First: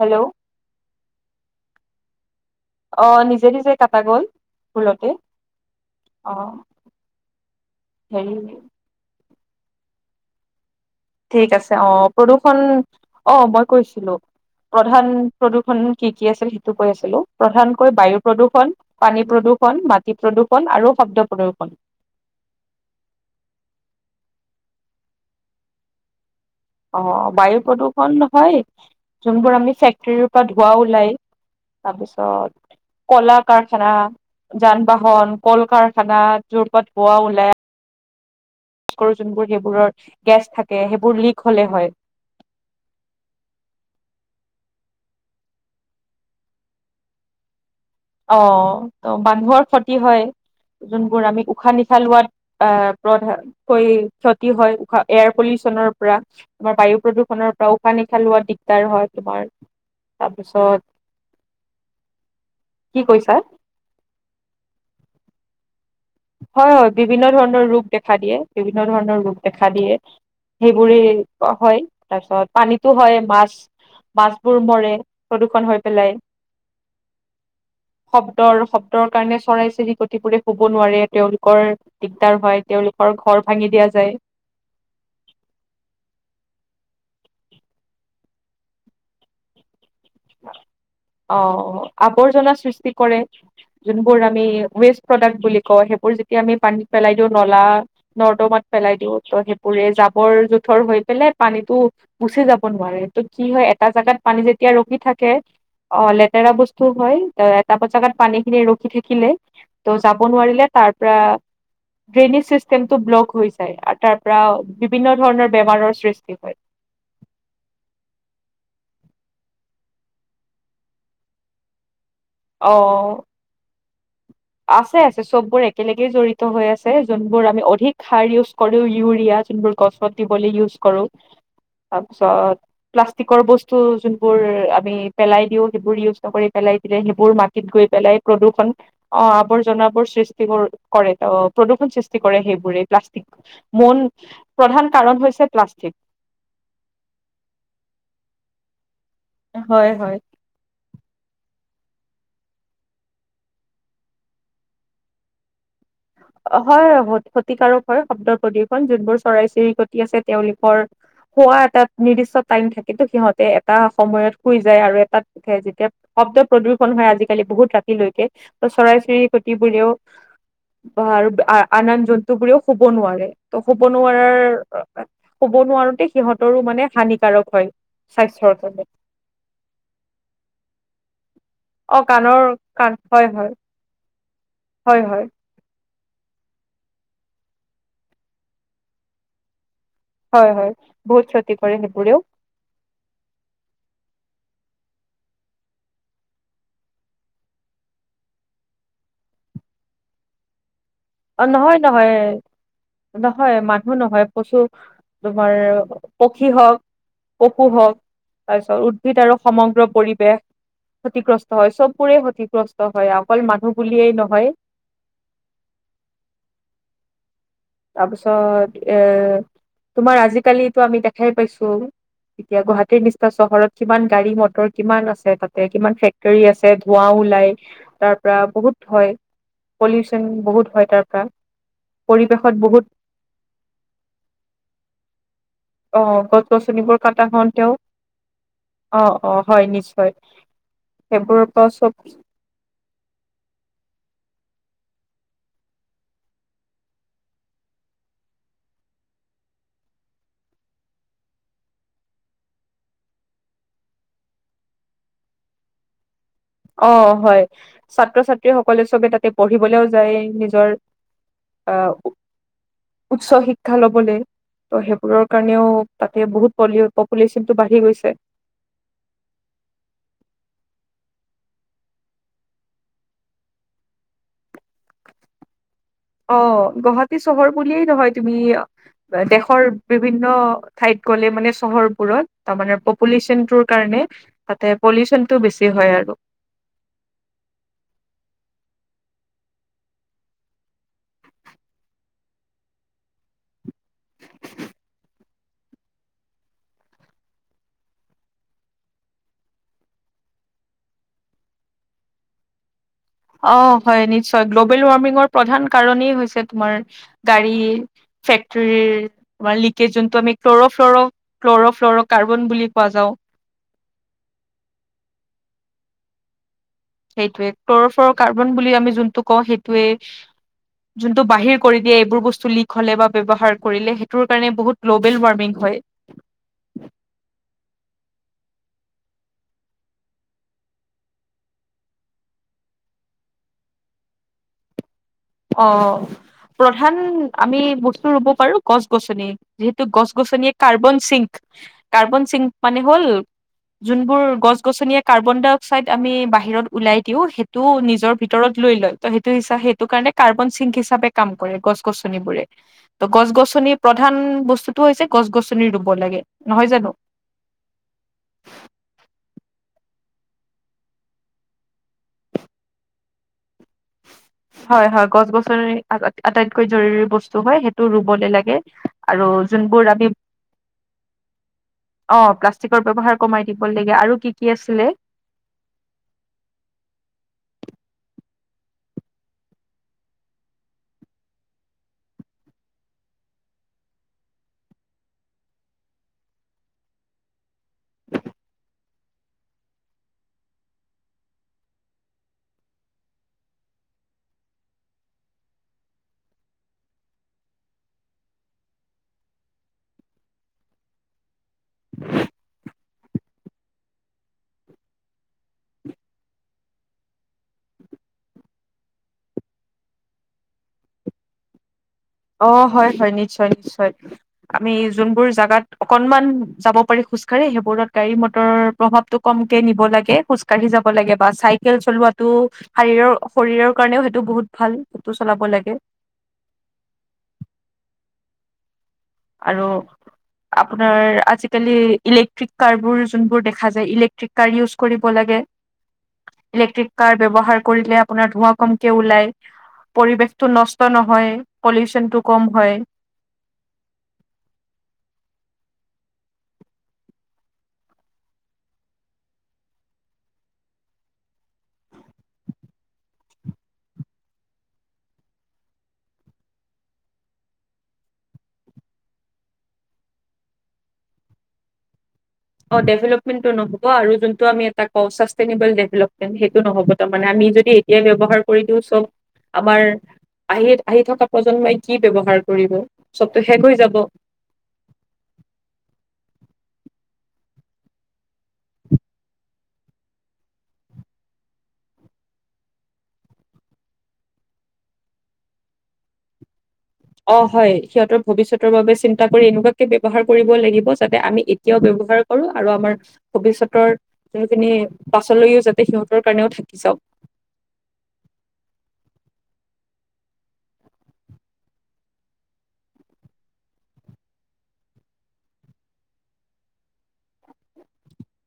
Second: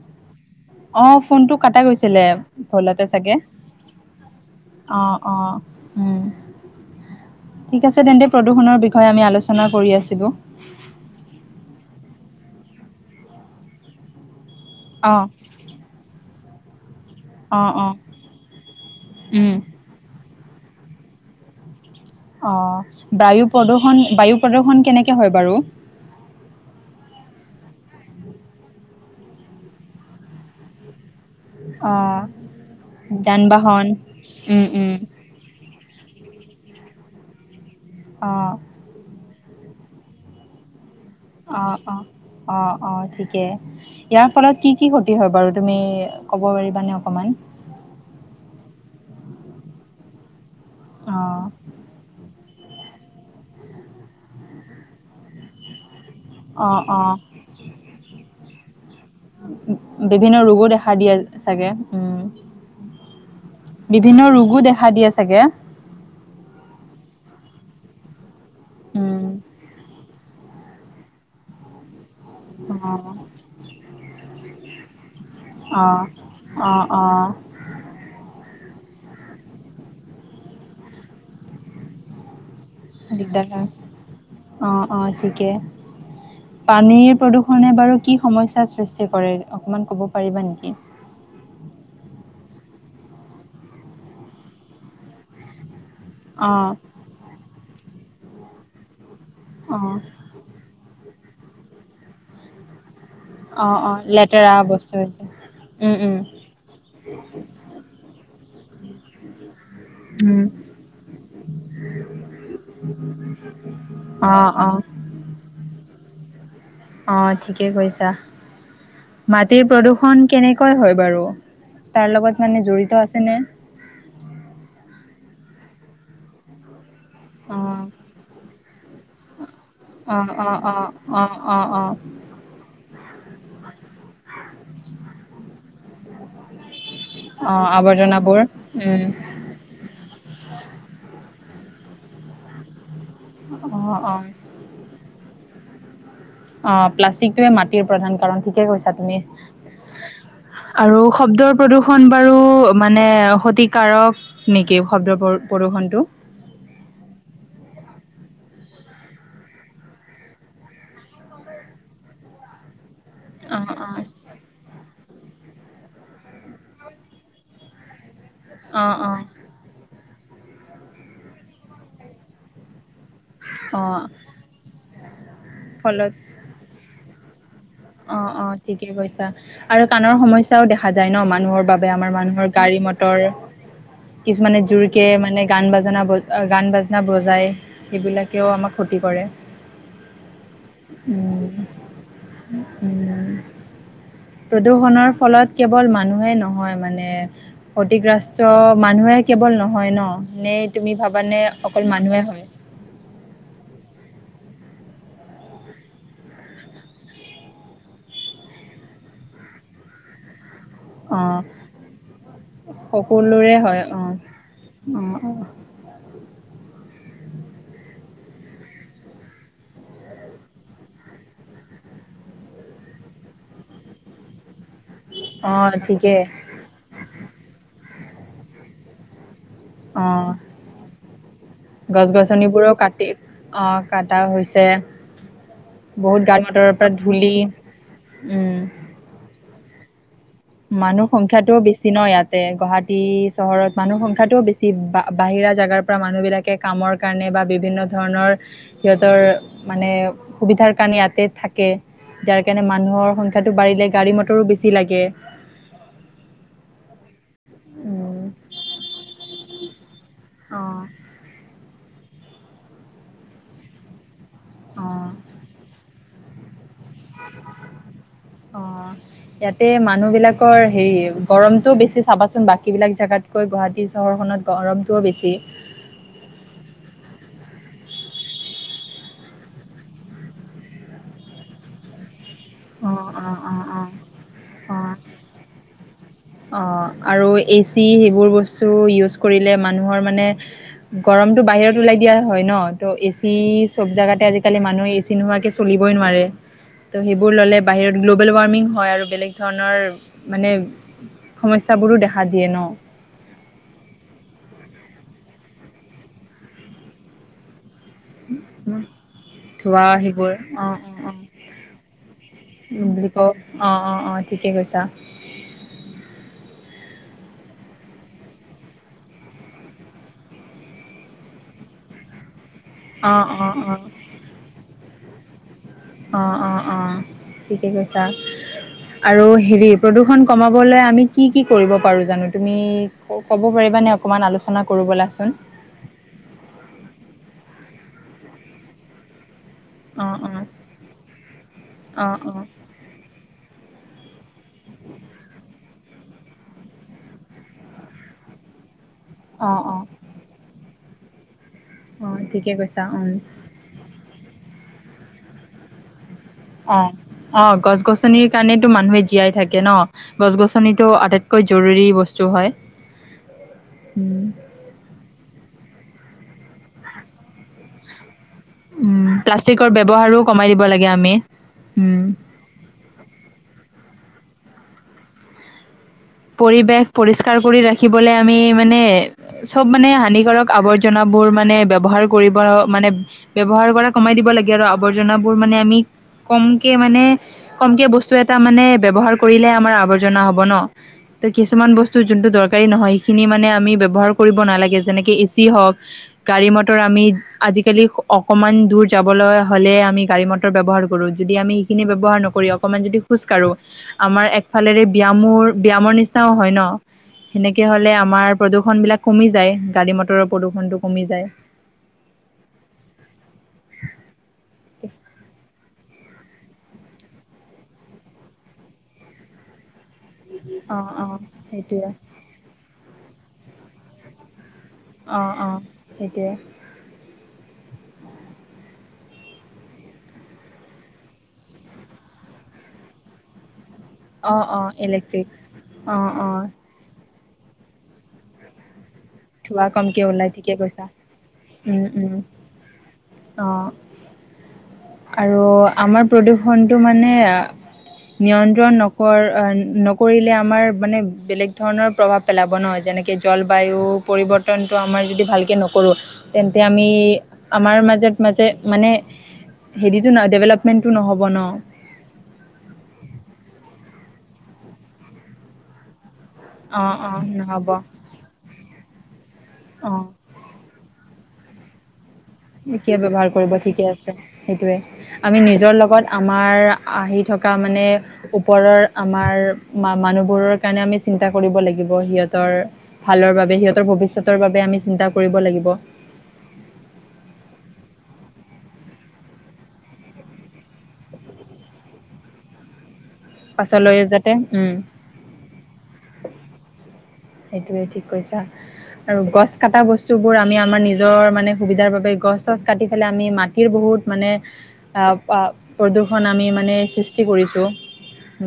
Hello অ'ফোনটো কটা গৈছিলে। ভুলতে অ চাগে। নিজে নিজে কটা গ'ল ভুলতে অ', অ', উম, অ ঠিক আছে তেন্তে হেৰি প্ৰদূষণৰ বিষয়ে আমি আলোচনা [unintelligible] ঠিক আছে অ' প্ৰদূৰ্ষণ, অ' মই কৈছিলো। প্ৰধান অ', প্ৰদূৰ্ষণ কি কি আছিল সেইটো কৈ আছিলো অ', প্ৰধানকৈ অ', বায়ু প্ৰদূষণ, পানী উম, প্ৰদূষণ, মাটি প্ৰদূষ [unintelligible] আৰু শব্দ প্ৰদূষণ। অ' বায়ু প্ৰদূষণ বায়ু প্ৰদূষণ কেনেকে হয় বাৰু। অ' বায়ু প্ৰদূষণ হয়, জোনবোৰ আমি ফেক্টৰীৰ পৰা ধোৱা ওলাই। অ', তাৰপিছত কলা যান বাহন কাৰখানা, উম, যান উম, বাহন, কল কাৰখানাত য'ৰ পোৱা ওলাই। অ'। কৰি জোনবোৰ সেইবোৰৰ গেছ থাকে সেই অ', অ', অ', অ', ঠিকে। ইয়া ফলত কি কি ক্ষতি হয় বাৰু তুমি ক'ব পাৰিবানে অকমান? অ' ত মানুহৰ ক্ষতি হয়। যোনবোৰ আমি অ', উশাহ- নিশাহ লোৱাত আ'হ প্ৰধানকৈ ক্ষতি হয়। উশাহ এয়াৰ পলিউচনৰ পৰা আমাৰ অ', বায়ু অ', প্ৰদূষণৰ পৰা উশাহ নিশা লোৱা দিগ তাৰো হয়। তোমাৰ বিভিন্ন ৰোগো তাৰপিছত দেখা দিয়ে চাগে। উ'ম। কি কৈছা বিভিন্ন ৰোগো দেখা দি আছে। ছাগে। হয়, হয় বিভিন্ন ধৰণৰ ৰোগ দেখা দিয়ে। বিভিন্ন ধৰণৰ উম ৰোগ দেখা দিয়ে। সেইবোৰে ক হয়। তাৰপিছত পানীতো হয় মাছ। মাছবোৰ মৰে। প্ৰদূৰ্ষণ হৈ অ পেলাই অ অ অ শব্দৰ শব্দৰ কাৰণে চৰাই -চিৰিকটিবোৰে শুব নোৱাৰে। তেওঁলোকৰ দিগদাৰ হয়। তেওঁলোকৰ ঘৰ দিগদাৰ ভাঙি দিয়া যায় অ' অ' ঠিকে পানীৰ প্ৰদূষণে বাৰু কি? সমস্যাৰ সৃষ্টি কৰে অকণমান ক'ব পাৰিবা নেকি? অ' আৱৰ্জনা সৃষ্টি কৰে। যোনবোৰ আমি ৱেষ্ট প্ৰডাক্ট বুলি কওঁ। সেই বোৰ যেতিয়া অ আমি পানীত পেলাই দিওঁ। নলা নৰ্দমাত পেলাই দিওঁ। তই অ সেইবোৰে জাবৰ -জোথৰ হৈ পেলাই। পানীতো গুচি যাব নোৱাৰে। ত' কি হয় অ এটা অ জাগাত পানী লেতেৰা যেতিয়া ৰখি বস্তু হৈছে থাকে। উম অ' উম লেতেৰা বস্তু হয় ।এটা জাগাত পা পানীখিনি ৰখি থাকিলে। ত' যাব উম নোৱাৰিলে ।তাৰ পৰা ড্ৰেইনেজ চিষ্টেম টো ব্লক হৈ যায় আৰু তাৰ অ পৰা অ বিভিন্ন ধৰণৰ বেমাৰৰ সৃষ্ট কি হয়? অ ঠিকে কৈছা মাটিৰ প্ৰদূ্ষণ কেনেকৈ হয় বাৰু? তাৰ লগত মানে জড়িত অ' আছেনে আছে আছে চববোৰ একেলগেই জড়িত হৈ আছে যোনবোৰ অ আমি অধিক সাৰ কোৰৌ ইউৰিয়াা চোন গছ অ দিব অ অ ইজ কৰো অ অ অ তাৰপিছত প্লাষ্টিকৰ বস্তু যোনবোৰ আমি পেলাই দিও সেইবোৰ ইউজ নকৰি পেলাই তেতিয়া সেইবোৰ অ মাটিত গৈ পেলাই আৱৰ্জনাবোৰ প্ৰদূষণ অ', উম আৱৰ্জনাবৰ সৃষ্টি কৰে অ প্ৰদূষণ সৃষ্টি কৰে সেইবোৰে প্লাষ্টি অ মন অ প্ৰধান কাৰণ হৈছে প্লাষ্টিক। অ', প্লাষ্টিকটোয়ে মাটিৰ প্ৰধান কাৰণ ঠিকে কৈছে। হয় হয় তুমিআৰু শব্দৰ প্ৰদূষণ বাৰু মানে ক্ষতিকাৰক নেকি, শব্দবোৰ? হয় ক্ষতিকাৰক হয় শব্দৰ প্ৰদৰ্শন যোনবোৰ চৰাই চিৰিকটি আছে তেওঁলোকৰ হোৱা এটা নিৰ্দিষ্ট টাইম থাকে। কিন্তু সিহঁতে অ এটা অ সময়ত শুই যায় আৰু এটা যেতিয়া শব্দ প্ৰদূষন হয় আজিকালি বহুত ৰাতিলৈকে অ ত'চৰাই অ চিৰিকিটোবোৰেও অঁ, আ [unintelligible] হ'ব নোৱাৰে, ত' অ হ'ব নোৱাৰাৰ হ'ব নোৱাৰোতে ফলত সিহঁতৰো মানে হানিকাৰক হয়। অ', স্বাস্থ্যৰ অ', কাৰণে ঠিকে কৈছা আৰু কাণৰ সমস্যাও দেখা যায় ন মান অ মাৰ কাণৰ মানুহৰ গাড়ী কাণ মৰ হয় হয় কিছুমানে জোৰক হয় হয় মানে গান বজ গান বাজনা বজায় সেইবিলাকেও আমাক ক্ষতি কৰে। হয় হয় বহুত উম ক্ষতি কৰে সেইবোৰেও। প্ৰদূৰ্ষণৰ ফলত কেৱল মানুহে নহয় মানে ক্ষতিগ্ৰস্ত মানুহে কেৱল নহয় ন নে তুমি ভাবানে অ', নহয় অকল নহয় মানুহে হয় নহয় মানুহ নহয়। কৈছোঁ তোমাৰ পক্ষী হওক পশু হওক তাৰপিছত উদ্ভিদ আৰু সমগ্ৰ পৰিৱেশ অঁ ক্ষতিগ্ৰস্ত হয় চববোৰে ক্ষতিগ্ৰস্ত হয় অকল সকলোৰে মানুহ হয় অঁ বুলিয়েই নহয়। অঁ অঁ তাৰপিছত এ তোমাৰ আজিকালিতো আমি দেখাই পাইছো এতিয়া গুৱাহাটীৰ নিচিনা চহৰত কিমান গাড়ী মটৰ কিমান আছে তাতে অঁ কিমান ঠিকেই ফেক্টৰী আছে ধোৱাও ওলাই। তাৰ পৰা বহুত হয়। পলিউচন অঁ বহুত হয় তাৰ পৰা পৰিৱেশ বোৰো কাটি অ', কাটা হৈছে। অ', বহুত গাড়ী মটৰৰ পৰা গছ-গছনিবোৰ কাটা ধূলি হওঁতেও, উম অ', -অ' । হয়, নিশ্চয়। মানুহ সেইবোৰৰ সংখ্যাটো পৰা বেছি চব ন' ইয়াতে গুৱাহাটী চহৰত মানুহৰ সংখ্যাটো বেছি বা বাহিৰা জেগাৰ পৰা মানুহবিলাকে কামৰ কাৰণে বা বিভিন্ন ধৰণৰ সিহঁতৰ মানে সুবিধাৰ কাৰণে ইয়াতে থাকে। যাৰ কাৰণে মানুহৰ সংখ্যাটো বাঢ়িলে গাড়ী, মটৰো বেছি লাগে। অ' হয় ছাত্ৰ-ছাত্ৰী সকলে চবে তাতে পঢ়িবলৈও যায় নিজৰ অঁ অহ উচ্চ শিক্ষা ল'বলৈ ত' সেইবোৰৰ কাৰণেও তাত এয়া বহুত প'লিঅ'। অ' ইয়াতে মানুহ বিলাকৰ হেৰি গৰমটোও বেছি চাবাচোন, বাকীবিলাক জেগাতকৈ গুৱাহাটী চহৰখনত গৰমটোও বেছি । অ' গুৱাহাটী চহৰ বুলিয়েই নহয়, তুমি দেশৰ বিভিন্ন ঠাইত গ'লে মানে চহৰবোৰত। তাৰ মানে অঁ অঁ পপুলেশ্যন অঁ টোৰ অঁ কাৰণে তাতে অঁ পলিউচন টো বেছি হয় আৰু অ' আৰু এচি সেইবোৰ বস্তু ইউজ কৰিলে মানুহৰ মানে গৰমতটো বাহিৰত ওলাই দিয়া হয় ন ত' এচি চব জাগাতে আজিকালি মানুহ এচি নোহোৱাকে চলিবই নোৱাৰে ত' সেইবোৰ ল'লে বাহিৰত গ্ল'বেল ৱাৰ্মিং হয় আৰু বেলেগ ধৰণৰ মানে সমস্যাবোৰো দেখা দিয়ে ন' । অ' হয় নিশ্চয়, গ্ল'বেল ৱাৰ্মিঙৰ প্ৰধান কাৰণেই হৈছে তোমাৰ গাড়ী। ফেক্টৰীৰ আমাৰ ধোৱা লিকেজ যোনটো সেইবোৰ আমি অ' ক্লৰফ্লৰ, অ' অ' ক্লৰফ্লৰ কাৰ্বন বুলি কোৱা যাও। কওঁ অ' অ' অ' ঠিকে কৈছা সেইটোৱে ক্ল'ৰফৰ কাৰ্বন বুলি আমি যোনটো কওঁ, সেইটোয়ে যোনটো বাহিৰ কৰি দিয়ে এইবোৰ বস্তু লিগ হ'লে বা অ' অ' ব্যৱহাৰ অ' কৰিলে সেইটোৰ কাৰণে বহুত গ্লবেল ৱাৰ্মিং হয়। অ'- অ'- অ' ঠিকে কৈছা আৰু হেৰি প্ৰদূষণ কমাবলৈ আমি কি, কি কৰিব পাৰো জানো তুমি ক'ব পাৰিবানে অকমান আলোচনা কৰো বলাচোন। অ' প্ৰধান আমি বস্তু ৰুব পাৰো গছ-গছনি। যিহেতু অ অ গছ-গছনিয়ে কাৰ্বন চিংক, অ কাৰ্বন চিংক মানে হ'ল যোনবোৰ গছ-গছনিয়ে কাৰ্বন-ডাই- অক্সাইড আমি বাহিৰত উওলাই দিও, সেইটোও নিজৰ ভিতৰত লৈ লয়। ত' সেইটো অ অ হিচা অ সেইটো কাৰণে সিং হিচাপ কাম অ গছ-গছনি বোৰে, ঠিকে কৈছা তো উম গছ-গছনি প্ৰধান টো হৈছে গছ-গছনি ৰুব লাগে। নহয় অ জানো? অ গছ গছনিৰ কাৰণেতো মানুহে জীয়াই থাকে তাকে ন গছ গছনিটো আটাইতকৈ জৰুৰী বস্তু হয় উম হয় হয় গছ গছনি আ আটাইতকৈ জৰুৰী বস্তু হয় সেইটো ৰুবলৈ লাগে অ উম আৰু প্লাষ্টিকৰ যিবোৰ ব্যৱহাৰো কমাই দিব লাগে আমি উম অ প্লাষ্টিকৰ ব্যৱহাৰ কমাই দিব লাগে আৰু কি কি আে নে [unintelligible] পৰিৱেশ পৰিষ্কাৰ কৰি ৰাখিবলে আমি মানে চব মানে হানিকাৰক আৱৰ্জনাবোৰ মানে ব্যৱহাৰ কৰিব মানে ব্যৱহাৰ কৰা কমাই দিব লাগে আৰু আৱৰ্জনাবোৰ মানে আমি কমকে মানে কমকে বস্তু এটা মানে ব্যৱহাৰ কৰিলেহ আমাৰ আৱৰ্জনা হ'ব ন! ত কিছুমান বস্তু যোনটো দৰকাৰী নহয় সেইখিনি মানে আমি ব্যৱহাৰ কৰিব নালাগে যেনেকে এচি হওঁক গাড়ী মটৰ আমি আজিকালি অকমান দূৰ যাবলৈ হলে আমি গাড়ী মটৰ ব্যৱহাৰ কৰো যদি আমি সেইখিনি ব্যৱহাৰ নকৰি অকমান যদি খোজ কঢ়ো আমাৰ একফালেৰে ব্যয়ামোৰ ব্যয়ামৰ নিচিনাও হয় ন সেনেকে হলে আমাৰ প্ৰদূৰ্ষন বিলাক কমি যায় গাড়ী মটৰৰ প্ৰদূৰনটো কমি যায় অ হয় হয় নিশ্চয় নিশ্চয়। আমি যোনবোৰ জাগাত। অকনমান যাব পাৰি খোজকাঢ়ে সেইবোৰত গাড়ী মটৰৰ প্ৰভাৱতটো কমকে নিব লাগে। খোজ কাঢ়ি যাব অ', লাগে অ', বা চাইকেল সেইটোৱে চলোৱাটো শাৰীৰৰ শৰীৰৰ কাৰণেও সেইটো বহুত ভাল হেতু অ', চলাব অ', লাগে সেইটোৱে আৰু আপোনাৰ আজিকালি ইলেক্ট্ৰিক কাৰ বোৰ যোনবোৰ দেখ ইলেকট্ৰিক অ', কাৰ অ', উজ কৰিব ইলেক্ট্ৰিক লাগে অ', অ', ।ইলেকট্ৰিক কাৰ ব্যবহাৰ কৰিলে আপোনাৰ ধোঁৱা কম। ওলায় ধোৱা কমকে ওলাই পৰিবেশটো ঠিকে কৈছা। নষ্ট নহয় উম, পলিউচন উম, টো কম হয়। অ', আৰু আমাৰ প্ৰদূৰ্ষণতটো মানে নিয়ন্ত্ৰণ নকৰ নকৰিলে আমাৰ মানে বেলেগ ধৰণৰ প্ৰভাৱ পেলাব ন যেনেকে জলবায়ু। পৰিবৰ্তন আম ৰ যদি ভালকে নকৰোঁ তেন্তে আমি আমাৰ মাজ মাজে মানে হেৰি ডেভেলপমেন্টো নহ'ব ন । অ ডেভেলপমেটো নহ'ব আৰু যোনটো আমি এটা কও সেইটো নহব অঁ অঁ তাৰমানে আমি নহ'ব যদি এতিয়াই ব্যৱহাৰ কৰি [unintelligible] আমাৰ অঁ আহি আহি থকা প্ৰজন্মই কি ব্যৱহাৰ কৰিব কিয় ব্ৱহাৰ চবতো কৰিব শেষ হৈ ঠিকে যাব আছে সেইটোয়ে আমি নিজৰ লগত আমাৰ আহি থকা মানে ওপৰৰ আমাৰ মানুহবোৰৰ কাৰণে আমি চিন্তা কৰিব লাগিব সিহঁতৰ ভালৰ বাবে সিহঁতৰ ভৱিষ্যতৰ বাবে আমি চিন্তা কৰিব লাগিব। অ হয় সিহঁতৰ ভৱিষ্যতৰ বাবে চিন্তা কৰি এনেকুৱাকে ব্যৱহাৰ কৰিব লাগিব যাতে আমি এতিয়াও ব্যৱহাৰ কৰো আৰু আমাৰ পাছলৈ ভৱিষ্যতৰ যাতে যোনখিনি উম পাছলৈও যাতে সিহঁতৰ কাৰণেও থাকি যাওক। সেইটোৱে ঠিক কৈছা আৰু গছ কটা বস্তুবোৰ আমি আমাৰ নিজৰ মানে সুবিধাৰ বাবে গছ চছ কাটি পেলাই আমি মাটিৰ বহুত মানে আহ প্ৰদূৰষন আমি মানে সৃষ্টি কৰিছো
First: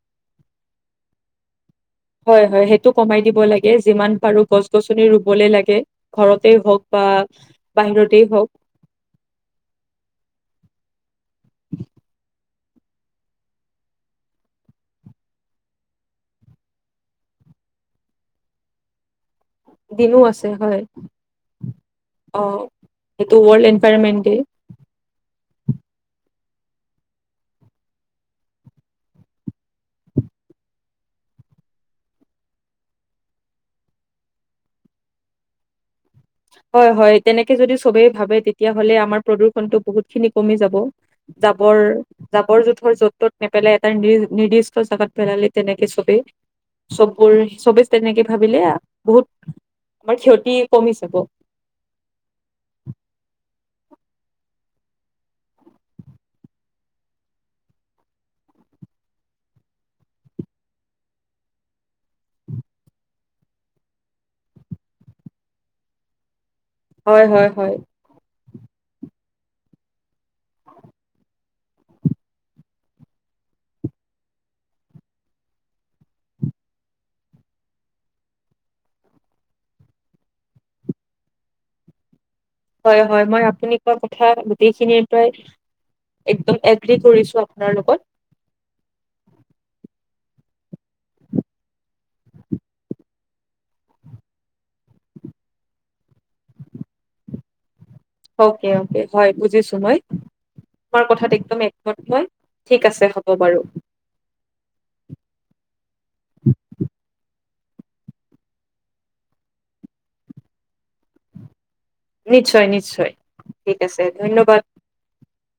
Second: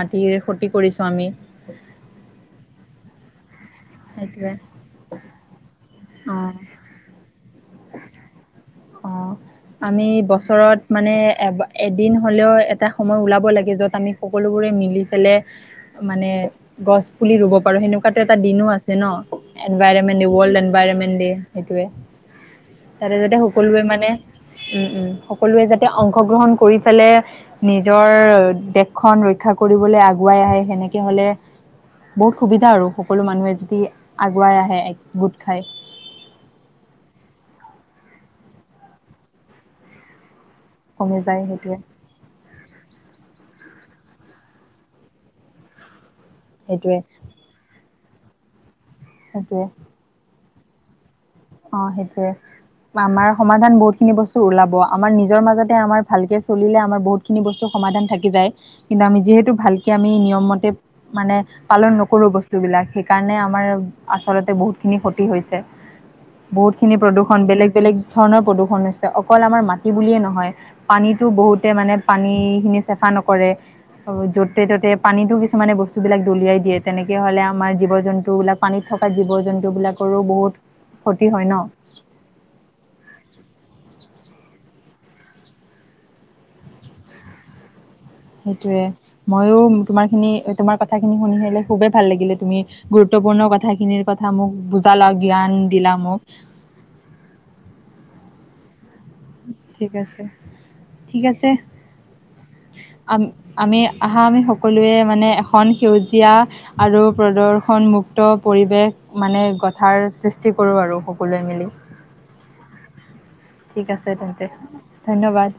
মাটিৰ ক্ষতি কৰিছো আমি। হয় হয় সেইটো কমাই দিব লাগে। যিমান পাৰো সেইটোৱে গছ গছনি ৰুবলে লাগে। অ ঘৰতেই হওক বা বাহিৰতেই হওক । অ আমি বছৰত মানে এ এদিন হলেও এটা সময় ওলাব লাগে যত আমি সকলোবোৰে মিলি পেলাই মানে গছ পুলি ৰুব পাৰো সেনেকুৱাতো এটা দিনো আছে ন। দিনো এনভাইৰমেন্ট দ আছে ৱৰ্ল্ড হয় এনভাইৰমেন্ট দ সেইটোৱে অ সেইটো ততে ৱৰ্ল্ড সকলোৱে মানে এনভাইৰনমেন্ট ডে উম উম! সকলোৱে যাতে অংশগ্ৰহণ কৰি পেলাই নিজৰ দেশখন ৰক্ষা কৰিবলৈ আগুৱাই আহে সেনেকে হলে বহুত সুবিধা আৰু সকলো মানুহে যদি আগুৱাই আহে গোট খাই। হয় হয় তেনেকে যদি চবেই ভাবে তেতিয়াহলে আমাৰ প্ৰদূষণতটো বহুত খিনি কমি যাব কমি যায় সেইটোৱে জাবৰ জাবৰ জোথৰ য'ত ত'ত নেপেলাই এটা নিৰ নিদিষ্ট জেগাত পেলালে তেনেকে চ'বে সেইটোৱে চবোৰ চবে তেনেকে ভাবিলে বহুত সেইটোৱে আমাৰ ক্ষতি কমি যাব। অ সেইটোৱে আমাৰ সমাধান বহুতখিনি বস্তু ওলাব আমাৰ নিজৰ মাজতে আমাৰ ভালকে চলিলে আমাৰ বহুতখিনি বস্তু সমাধান থাকি যায় কিন্তু আমি যিহেতু ভালকে আমি নিয়মমতে মানে পালন নকৰো বস্তু বিলাক সেইকাৰণে আমাৰ আচলতে বহুতখিনি ক্ষতি হৈছে। বহুত খিনি হয় প্ৰদূষণ হয় বেলেগ হয় বেলেগ ধৰণৰ প্ৰদূষণ অকল আমাৰ মাটি বুলিয়ে নহয় পানীতো বহুতে মানে পানী খিনি চেফা নকৰে য'তে ত'তে পানীতো কিছুমানে বস্তুবিলাক দলিয়াই দিয়ে তেনেকে হলে আমাৰ জীৱ জন্তু বিলাক পানীত থকা জীৱ জন্তু বিলাকৰো বহুত ক্ষতি হয় ন? হয় হয় ম আপুনি কোৱা কথা গোটেইখিনিয়ে প্ৰায় একদম এগ্ৰি কৰিছো আপোনাৰ লগত। সে মইো তোমাৰ খিনি তোমাৰ কথা খিনি শুনি আহিলে খুবেই ভাল লাগিলে তুমি গুৰুত্বপূৰ্ণ কথাখিনিৰ কথা মোক বুজালা জ্ঞান দিলা মোক। অ'কে অ'! ঠিক আছে তোমাৰ ঠিক কথাত আছে একদম একমত মই ঠিক আছে আ হ'ব বাৰু আমি আহা আমি সকলোৱে মানে এখন সেউজীয়া আৰু প্ৰদৰ্শন ষুণমুক্ত পৰিৱেশ মানে গথাৰ সৃষ্টি কৰোঁ আৰু সকলোৱে মিলি! নিশ্চয় নিশ্চয়। ঠিক আছে তেন্তে ধন্যবাদ।